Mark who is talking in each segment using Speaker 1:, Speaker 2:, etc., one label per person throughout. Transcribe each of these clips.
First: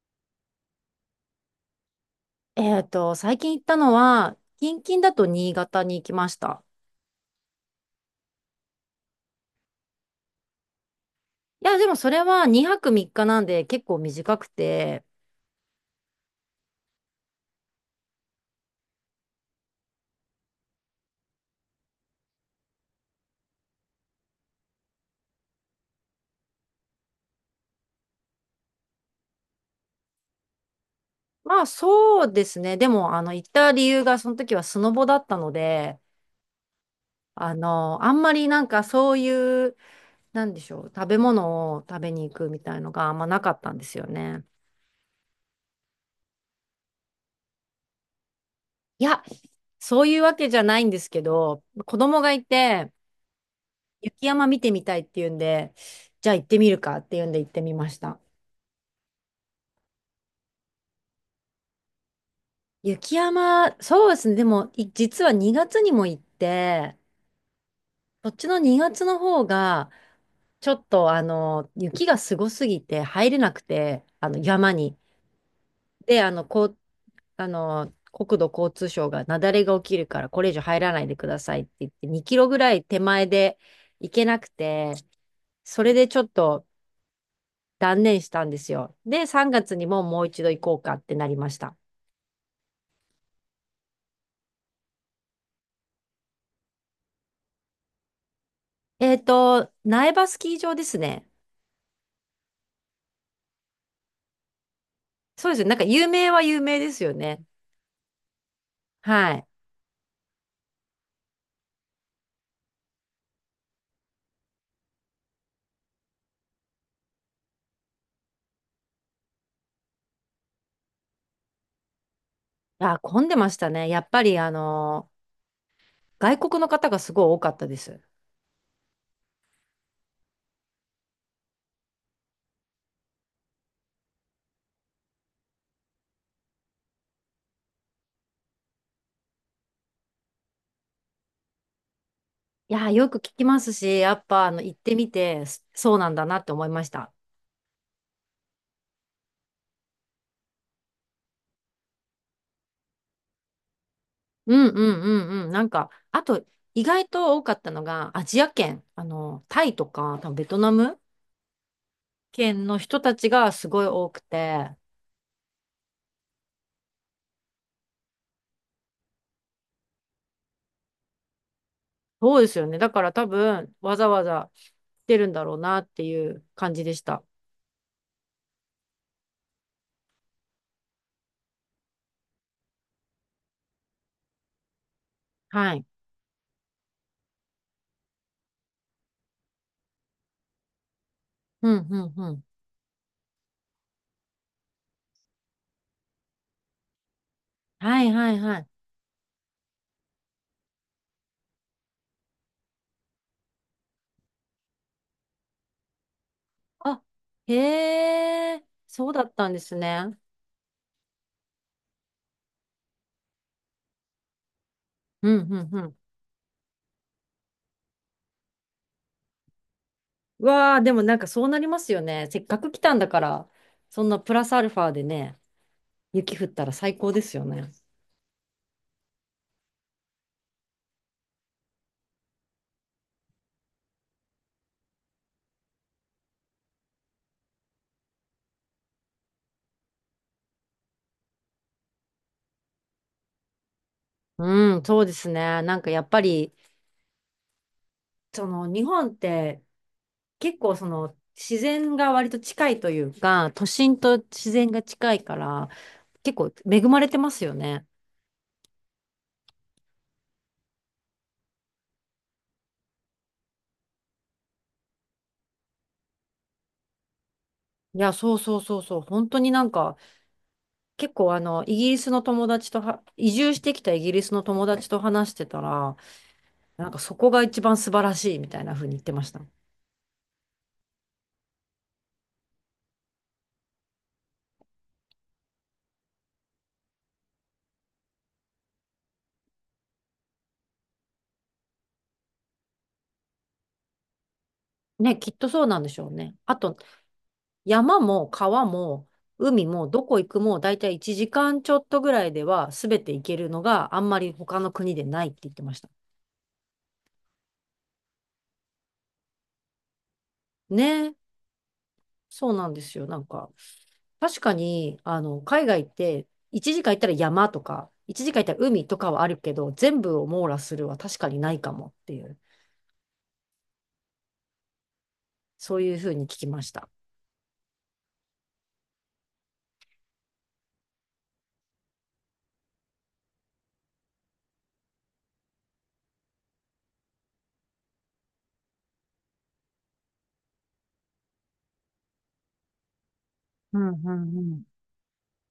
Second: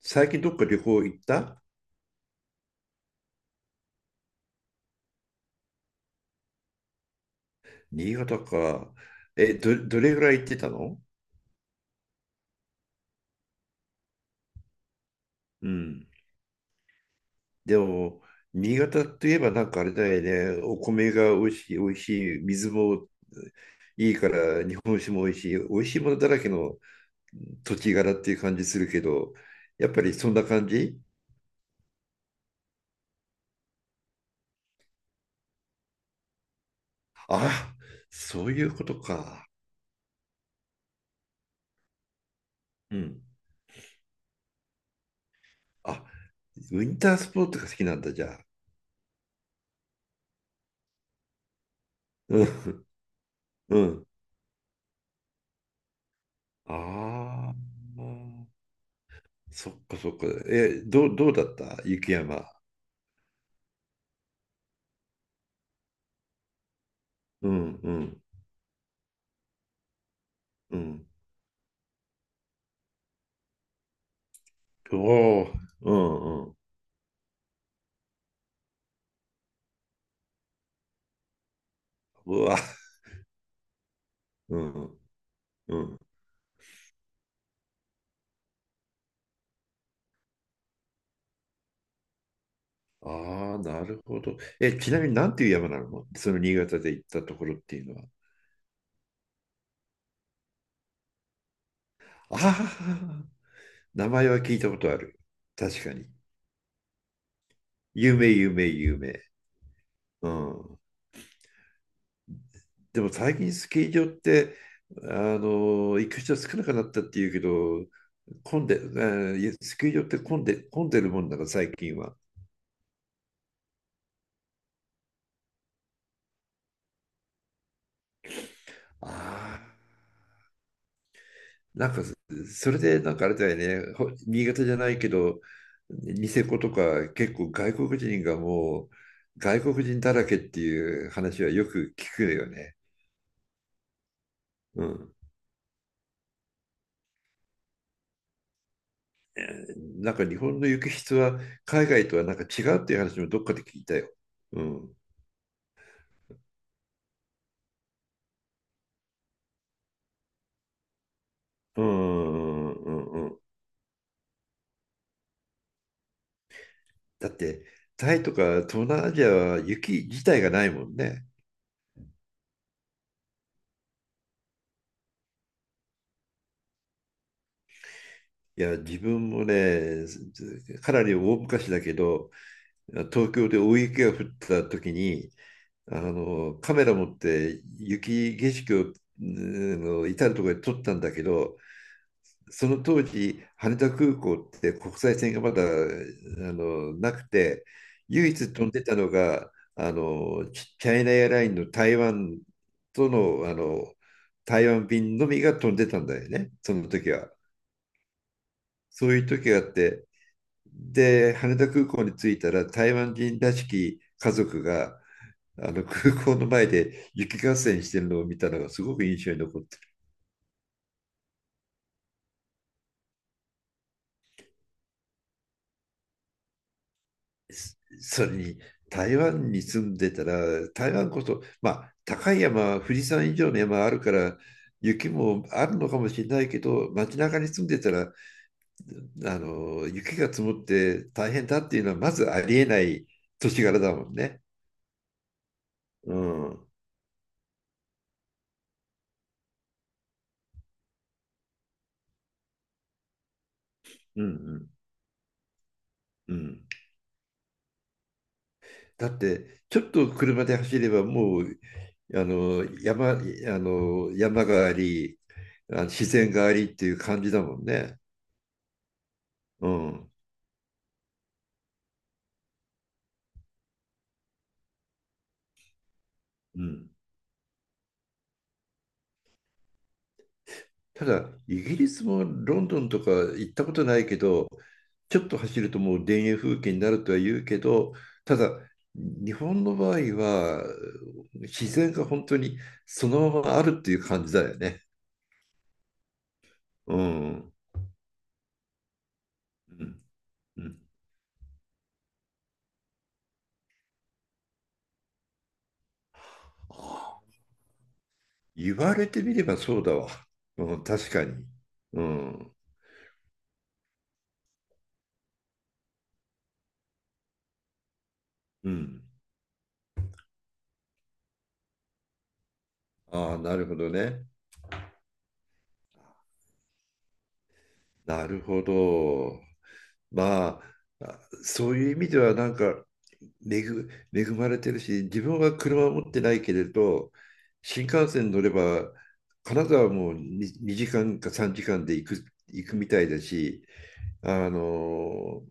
Speaker 1: 最近どっか旅行行った？
Speaker 2: 最近行ったのは、近々だと新潟に行きました。
Speaker 1: 新潟か。え、どれぐらい行ってたの？
Speaker 2: いや、でもそれは2泊3日なんで結構短くて、
Speaker 1: うん。でも、新潟といえばなんかあれだよね。お米が美味しい、美味しい。水もいいから、日本酒も美味しい。美味しいものだらけの土地柄っていう感じするけど、やっぱりそんな感じ？
Speaker 2: まあそうですね。でも、行った理由がその時はスノボだったので、
Speaker 1: あ、
Speaker 2: あんま
Speaker 1: そ
Speaker 2: り
Speaker 1: う
Speaker 2: な
Speaker 1: い
Speaker 2: ん
Speaker 1: う
Speaker 2: か
Speaker 1: こと
Speaker 2: そう
Speaker 1: か。
Speaker 2: いう、なんでしょう、食べ物を食べに行くみたいの
Speaker 1: う
Speaker 2: があん
Speaker 1: ん。
Speaker 2: まなかったんですよね。
Speaker 1: あ、ウィンタースポーツが好きなんだ、じゃあ。
Speaker 2: いや、そういうわけじゃないんですけど、子供が
Speaker 1: う
Speaker 2: い
Speaker 1: ん。
Speaker 2: て、
Speaker 1: うん。
Speaker 2: 雪山見てみたいっていうんで、じゃあ行ってみるかっていうんで行っ
Speaker 1: あ
Speaker 2: てみました。
Speaker 1: あ。そっかそっか。え、どうだった雪山？
Speaker 2: 雪山、そうですね。でも、実は2月にも行って、
Speaker 1: うんうん
Speaker 2: こっちの2月の方が、ちょ
Speaker 1: う
Speaker 2: っ
Speaker 1: ん。
Speaker 2: と、雪がすごすぎて入れなくて、山
Speaker 1: お
Speaker 2: に。
Speaker 1: お、う
Speaker 2: で、
Speaker 1: んうん。
Speaker 2: こう、国土交通省が雪崩が起きるから、これ以上入らないでくださいって言って、2キ
Speaker 1: う
Speaker 2: ロ
Speaker 1: わ、
Speaker 2: ぐらい手前で行けなく
Speaker 1: う
Speaker 2: て、
Speaker 1: んう
Speaker 2: それ
Speaker 1: ん。
Speaker 2: でちょっと断念したんですよ。で、3月にももう一度行こうかってなりました。
Speaker 1: ああ、なるほど。え、ちなみになんていう山なのその新潟で行ったところっていうのは？
Speaker 2: 苗場スキー場ですね。
Speaker 1: ああ、名前は聞いたことある。
Speaker 2: そうですよ。なん
Speaker 1: 確
Speaker 2: か
Speaker 1: かに。
Speaker 2: 有名は有名ですよね。
Speaker 1: 有名、有名、有名。
Speaker 2: はい。
Speaker 1: うん。でも最近スキー場って、行く人少なくなったっていうけど、混んで、スキー場って混んでるもんだから最近は。
Speaker 2: あ、混んでましたね。やっぱり外国の方がすごい多かったです。
Speaker 1: あなんかれでなんかあれだよね、新潟じゃないけど、ニセコとか結構外国人がもう外国人だらけっていう話はよく聞くよ
Speaker 2: い
Speaker 1: ね。
Speaker 2: や、よく聞きますし、やっぱ行っ
Speaker 1: う
Speaker 2: てみ
Speaker 1: ん。
Speaker 2: て、そうなんだなって思いました。
Speaker 1: えなんか日本の雪質は海外とはなんか違うっていう話もどっかで聞いたよ。
Speaker 2: う
Speaker 1: う
Speaker 2: んう
Speaker 1: ん。
Speaker 2: んうんうん。なんか、あと、意外と多かったのが、アジア圏、タイとか、多分ベトナム
Speaker 1: う
Speaker 2: 圏
Speaker 1: ん
Speaker 2: の
Speaker 1: う
Speaker 2: 人
Speaker 1: ん
Speaker 2: た
Speaker 1: うんう
Speaker 2: ち
Speaker 1: ん。
Speaker 2: がすごい多くて、
Speaker 1: だって、タイとか東南アジアは雪自体がないもんね。
Speaker 2: そうですよね。だから多分、わざわざ来てるんだろうなっていう感じでした。
Speaker 1: いや、自分もね、かなり大昔だけど、東京で大雪が降った時に
Speaker 2: はい。
Speaker 1: カメラ持って雪景色をの至る所で撮ったんだけど、
Speaker 2: うんうんうん。
Speaker 1: その当時羽田空港って国際線がまだなくて、
Speaker 2: はいは
Speaker 1: 唯
Speaker 2: い
Speaker 1: 一
Speaker 2: は
Speaker 1: 飛
Speaker 2: い。
Speaker 1: んでたのがチャイナエアラインの台湾との、台湾便のみが飛んでたんだよねその
Speaker 2: あ、
Speaker 1: 時は。
Speaker 2: へえ、
Speaker 1: そ
Speaker 2: そう
Speaker 1: うい
Speaker 2: だ
Speaker 1: う
Speaker 2: った
Speaker 1: 時
Speaker 2: んで
Speaker 1: があっ
Speaker 2: す
Speaker 1: て、
Speaker 2: ね。
Speaker 1: で、羽田空港に着いたら台湾人らしき家族が
Speaker 2: うん、うん、
Speaker 1: あ
Speaker 2: う
Speaker 1: の
Speaker 2: ん。
Speaker 1: 空港の前で雪合戦してるのを見たのがすごく印象に残って
Speaker 2: うわあ、でもなんかそうなりますよね。せっかく来たんだから、そんなプラスアルファでね、雪降ったら最高ですよ
Speaker 1: る。
Speaker 2: ね。
Speaker 1: それに台湾に住んでたら、台湾こそまあ高い山富士山以上の山あるから雪もあるのかもしれないけど、街中に住んでたら雪が積もって大変だっていうのはまずありえない年柄だもんね。
Speaker 2: うん、そうですね。なんかやっ
Speaker 1: う
Speaker 2: ぱ
Speaker 1: ん、う
Speaker 2: り、
Speaker 1: ん、
Speaker 2: その日本って結構その自然が割と近いというか、都心と
Speaker 1: う
Speaker 2: 自
Speaker 1: ん、
Speaker 2: 然が近いから、
Speaker 1: う
Speaker 2: 結構
Speaker 1: ん。
Speaker 2: 恵まれてますよね。
Speaker 1: だってちょっと車で走ればもうあの山があり、あの自然がありっていう感じだもん
Speaker 2: い
Speaker 1: ね。
Speaker 2: や、そうそうそうそう。本当にな
Speaker 1: う
Speaker 2: んか、
Speaker 1: ん、
Speaker 2: 結構イギリスの友達とは、移住してきたイギリスの友達と話してたら、
Speaker 1: う
Speaker 2: な
Speaker 1: ん、
Speaker 2: んかそこが一番素晴らしいみたいな風に言ってました。
Speaker 1: ただイギリスもロンドンとか行ったことないけど、ちょっと走るともう田園風景になるとは言うけど、ただ日本の場合は自然が本当にそのままあるっていう感じだよね。
Speaker 2: ね、きっとそうなんでしょうね。あと、
Speaker 1: うん、うん、
Speaker 2: 山も川も海もどこ行くも
Speaker 1: う
Speaker 2: 大
Speaker 1: ん、
Speaker 2: 体1時間ちょっとぐらいでは全て行けるのがあんまり他の国でないって言ってました。
Speaker 1: あ、言われてみればそうだわ。うん、確
Speaker 2: ね、
Speaker 1: かに。う
Speaker 2: そ
Speaker 1: ん。
Speaker 2: うなんですよ。なんか、確かに、海外って1時間行ったら山とか、1時間行ったら
Speaker 1: う
Speaker 2: 海と
Speaker 1: ん。
Speaker 2: かはあるけど、全部を網羅するは確かにないかもっていう。
Speaker 1: ああ、なるほどね。
Speaker 2: そういうふうに聞きました。
Speaker 1: なるほど。まあ、あそういう意味ではなんか恵、恵まれてるし、自分は車を持ってないけれど、新幹線乗れば、金沢はも 2, 時間か3時間で行くみたいだし、
Speaker 2: うんうんう
Speaker 1: あ
Speaker 2: ん。
Speaker 1: の、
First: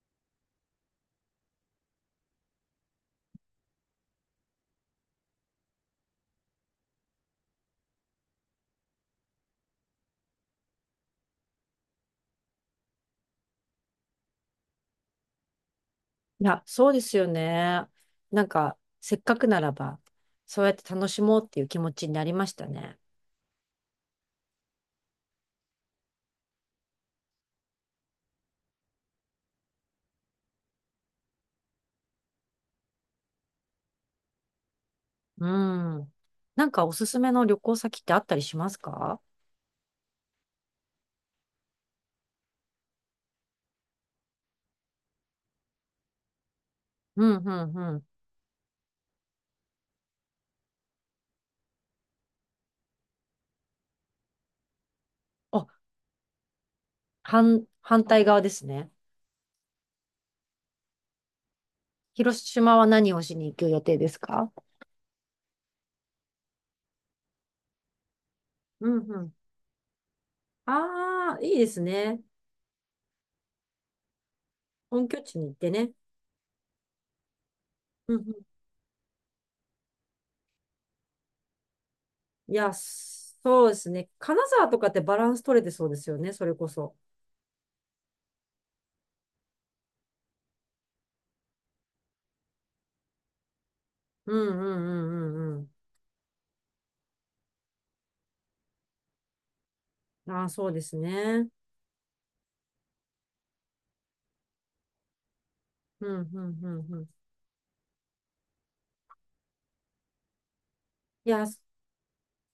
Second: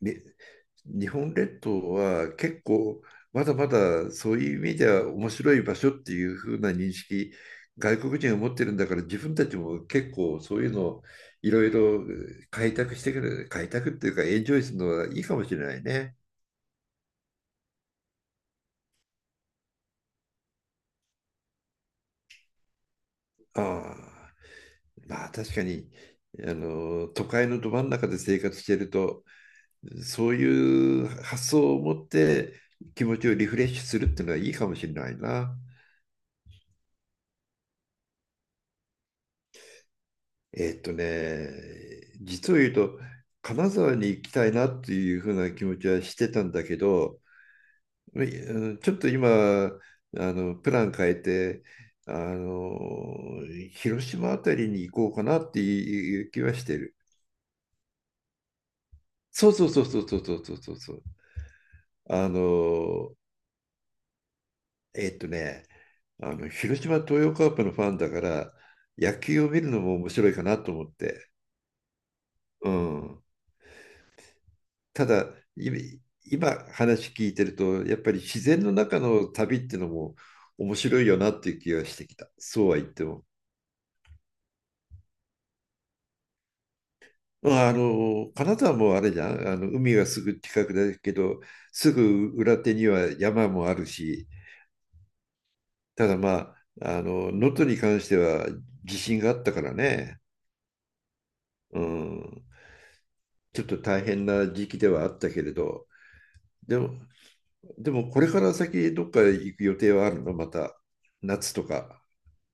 Speaker 1: ね、日本列島は結構まだまだそういう意味では面白い場所っていう風な認識外国人が持ってるんだから、自分たちも結構そういうのをいろいろ開拓してくる開拓っていうかエンジョイするのはいいかもしれないね。
Speaker 2: いや、そうですよね。なんか、せっかくならば、そうやって楽しもうっていう気持ちになりましたね。
Speaker 1: ああ、まあ確かに都会のど真ん中で生活してるとそういう発想を持って気持ちをリフレッシュするっていうのはいいかもしれない
Speaker 2: う
Speaker 1: な。
Speaker 2: ん。なんかおすすめの旅行先ってあったりしますか？
Speaker 1: えっとね、実を言うと、金沢に行きたいなっていうふうな気持ちはしてたんだけど、
Speaker 2: うんうんうん。
Speaker 1: うん、ちょっと今、あプラン変えて、あの広島あたりに行こうかなって
Speaker 2: あ、
Speaker 1: いう気はしてる。
Speaker 2: 反対側ですね。
Speaker 1: そうそうそうそうそうそうそうそう。あ
Speaker 2: 広島は何
Speaker 1: の
Speaker 2: をしに行く予定ですか？
Speaker 1: えっとね、広島東洋カープのファンだから、
Speaker 2: うんう
Speaker 1: 野
Speaker 2: ん。
Speaker 1: 球を見るのも面白いかなと思って。
Speaker 2: ああ、いいですね。
Speaker 1: うん。た
Speaker 2: 本拠
Speaker 1: だ、
Speaker 2: 地に行って
Speaker 1: 今
Speaker 2: ね。
Speaker 1: 今話聞いてると、やっぱ
Speaker 2: う
Speaker 1: り
Speaker 2: ん。
Speaker 1: 自然の中の旅っていうのも面白いよなっていう気がしてきた。
Speaker 2: い
Speaker 1: そう
Speaker 2: や、
Speaker 1: は言っても。
Speaker 2: そうですね。金沢とかってバランス取れてそうですよね、それこそ。
Speaker 1: まあ、金沢もあれじゃん。海はすぐ近くだけど、すぐ裏手には山もあるし、
Speaker 2: うんうんうんうん
Speaker 1: ただまあ、能登に関しては地震があったからね。
Speaker 2: うん。ああ、そうですね。
Speaker 1: うん。ちょっと大変な時期ではあったけれど、
Speaker 2: うんうんう
Speaker 1: で
Speaker 2: ん
Speaker 1: も、
Speaker 2: うん。
Speaker 1: でもこれから先どっか行く予定はあるのまた、
Speaker 2: いや、
Speaker 1: 夏とか？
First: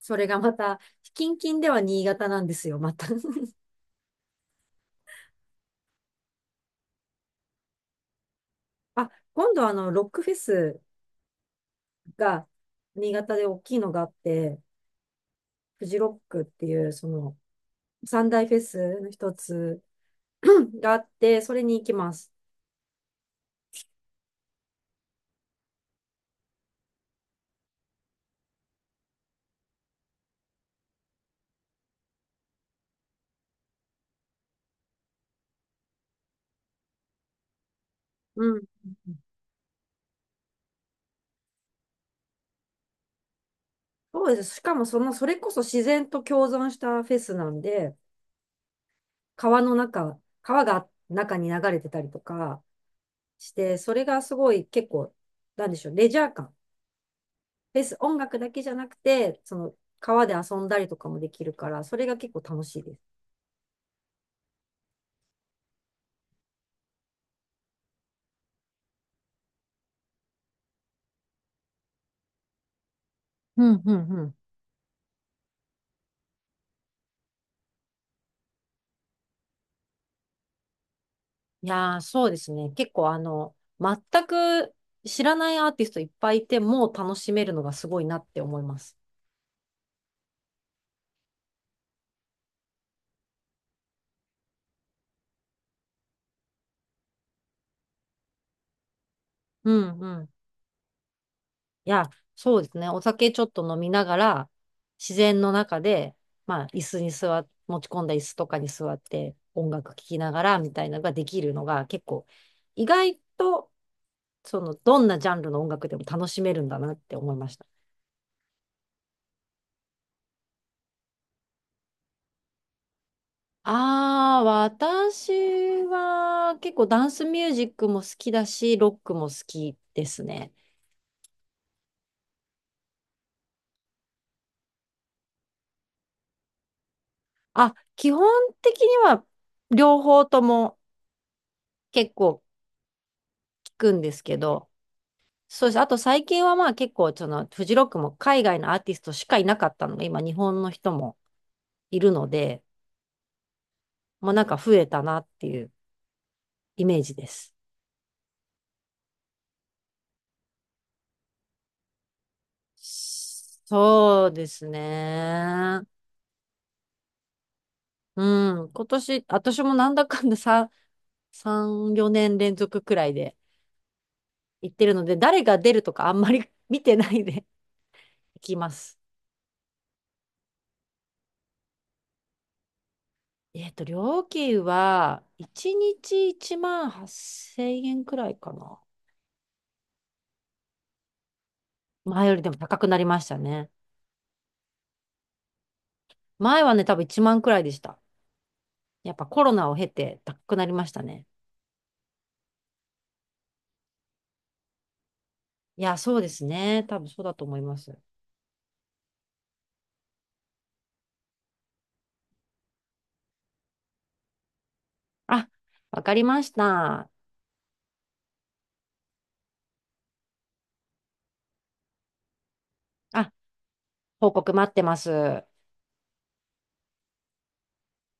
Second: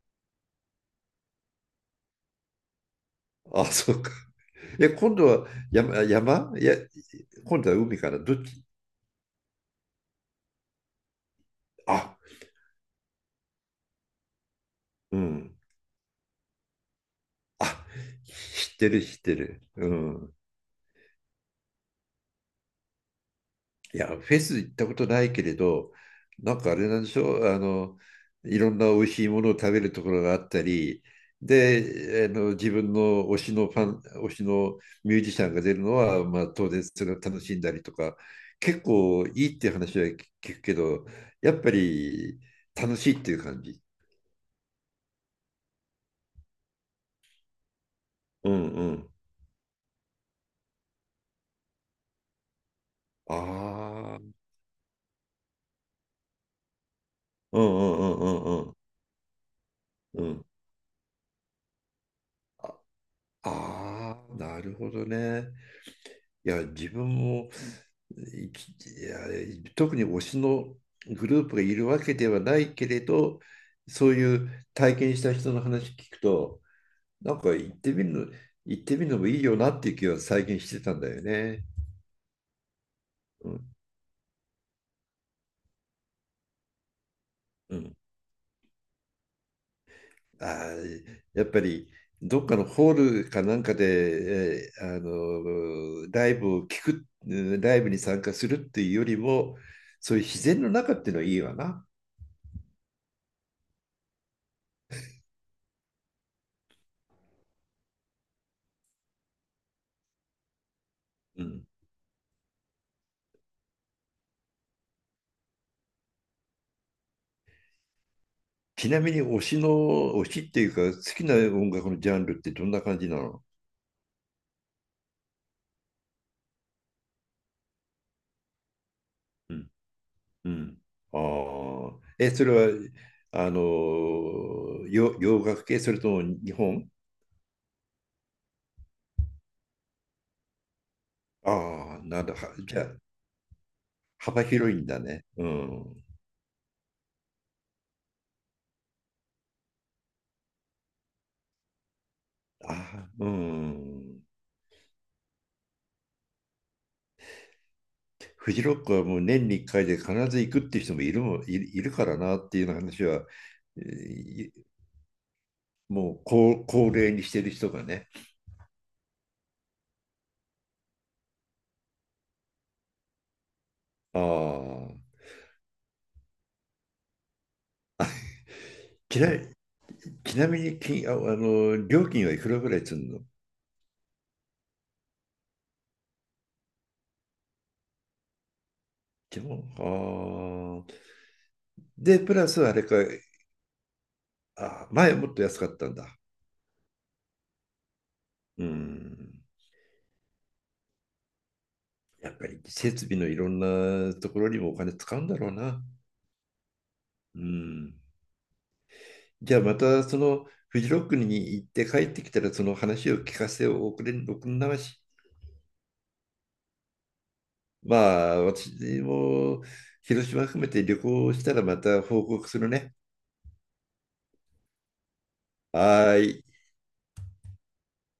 Speaker 2: それがまた、近々では新潟なんですよ、また。
Speaker 1: あ、そうか。え、今度は山、いや、今度は海かな。どっち？
Speaker 2: あ、今度ロックフェス
Speaker 1: あ、
Speaker 2: が、新潟で大きいのがあって、
Speaker 1: うん。
Speaker 2: フジロックっていう、
Speaker 1: あ、
Speaker 2: 三大フェ
Speaker 1: 知って
Speaker 2: ス
Speaker 1: る、
Speaker 2: の
Speaker 1: 知っ
Speaker 2: 一
Speaker 1: てる。
Speaker 2: つ
Speaker 1: うん。
Speaker 2: があって、それに行きます。
Speaker 1: いや、フェス行ったことないけれど、なんかあれなんでしょう、いろんな美味しいものを食べるところがあったり、で、自分の推しのミュージシャンが出るのは、まあ、当然それを楽しんだりとか、
Speaker 2: うん。
Speaker 1: 結構いいっていう話は聞くけど、やっぱり楽しいっていう感じ？
Speaker 2: そうです。しかもそれこそ自然と共存したフェスなんで、
Speaker 1: うんうん。
Speaker 2: 川の中、川が中に流れてたりとかして、それ
Speaker 1: あ
Speaker 2: がす
Speaker 1: あ。
Speaker 2: ごい結構、なんでしょう、レジャー感。
Speaker 1: うんう
Speaker 2: フェス、音
Speaker 1: んう
Speaker 2: 楽だけ
Speaker 1: ん
Speaker 2: じ
Speaker 1: う
Speaker 2: ゃ
Speaker 1: ん
Speaker 2: なくて、その
Speaker 1: う
Speaker 2: 川
Speaker 1: んう
Speaker 2: で
Speaker 1: ん。
Speaker 2: 遊んだりとかもできるから、それが結構楽
Speaker 1: あ
Speaker 2: しいです。
Speaker 1: あー、なるほどね。いや、自分も、いきいや、特に推しのグループがいるわけではないけれど、
Speaker 2: うんうん
Speaker 1: そう
Speaker 2: うん。
Speaker 1: いう体験した人の話聞くと、なんか行ってみるのもいいよなっていう気は最近してたんだよね。
Speaker 2: いやー、そうですね。結構
Speaker 1: うん。
Speaker 2: 全く知らないアーティストいっぱいいて、もう楽しめるのが
Speaker 1: う
Speaker 2: す
Speaker 1: ん、
Speaker 2: ごいなって思います。
Speaker 1: あーやっぱりどっかのホールかなんかで、えーあのライブを聞く、うんライブに参加するっていうよりも、
Speaker 2: うんう
Speaker 1: そういう
Speaker 2: ん。
Speaker 1: 自然の中っていうのはいいわな。
Speaker 2: いや、そうですね。お酒ちょっと飲みながら、自然の中で、まあ、椅子に座っ、持ち込んだ椅子とかに座って、音楽聴きながら、みたいなのができ
Speaker 1: う
Speaker 2: るの
Speaker 1: ん、
Speaker 2: が、結構、意外と、どんなジャンルの音楽でも楽しめるんだなって思いました。
Speaker 1: ちなみに推しっていうか、好きな音楽のジャンルってどんな感じなの？
Speaker 2: ああ、私は、結構ダンスミュージックも好きだし、ロックも好きです
Speaker 1: う
Speaker 2: ね。
Speaker 1: ん、ああ、え、それは、洋楽系、それとも日本。
Speaker 2: あ、基本的には、両方とも
Speaker 1: ああ、
Speaker 2: 結
Speaker 1: なんだ、
Speaker 2: 構
Speaker 1: じゃあ、
Speaker 2: 聞くんですけ
Speaker 1: 幅
Speaker 2: ど、
Speaker 1: 広いんだね。う
Speaker 2: そうです。あと
Speaker 1: ん。
Speaker 2: 最近はまあ結構そのフジロックも海外のアーティストしかいなかったのが今日本の人もいるので、
Speaker 1: ああ、うん。
Speaker 2: もうなんか増えたなっていうイメージです。
Speaker 1: フジロックはもう年に1回で必ず行くっていう人もいる、もいいるからなっていうような話は、え
Speaker 2: そうで
Speaker 1: ー
Speaker 2: すね。
Speaker 1: もう高齢にしてる人がね。
Speaker 2: うん。今年、私もなんだかんだ3、4年連続くらいで行って
Speaker 1: あ、
Speaker 2: るので、誰が出るとかあんまり 見てないで 行きます。
Speaker 1: ちなちなみにきああの料金はいくらぐらいするの？
Speaker 2: 料金は1日1万8000円くらいかな。
Speaker 1: でも、あーで、
Speaker 2: 前
Speaker 1: プ
Speaker 2: よりで
Speaker 1: ラ
Speaker 2: も
Speaker 1: スあ
Speaker 2: 高
Speaker 1: れ
Speaker 2: くな
Speaker 1: か。
Speaker 2: りましたね。
Speaker 1: あ、前もっと安かったんだ。
Speaker 2: 前はね、多分1万くらいでした。
Speaker 1: う
Speaker 2: やっぱコ
Speaker 1: ん、
Speaker 2: ロナを経て高くなりましたね。
Speaker 1: やっぱり設備のいろんなところにもお金使うんだろう
Speaker 2: い
Speaker 1: な。
Speaker 2: や、そうですね。多分そうだ
Speaker 1: う
Speaker 2: と思いま
Speaker 1: ん、
Speaker 2: す。
Speaker 1: じゃあまたそのフジロックに行って帰ってきたらその話を聞かせておくれ、おくんまし。
Speaker 2: あ、わかりました。
Speaker 1: まあ私も広島含めて旅行したらまた報告するね。
Speaker 2: あ、報告待ってます。
Speaker 1: はーい。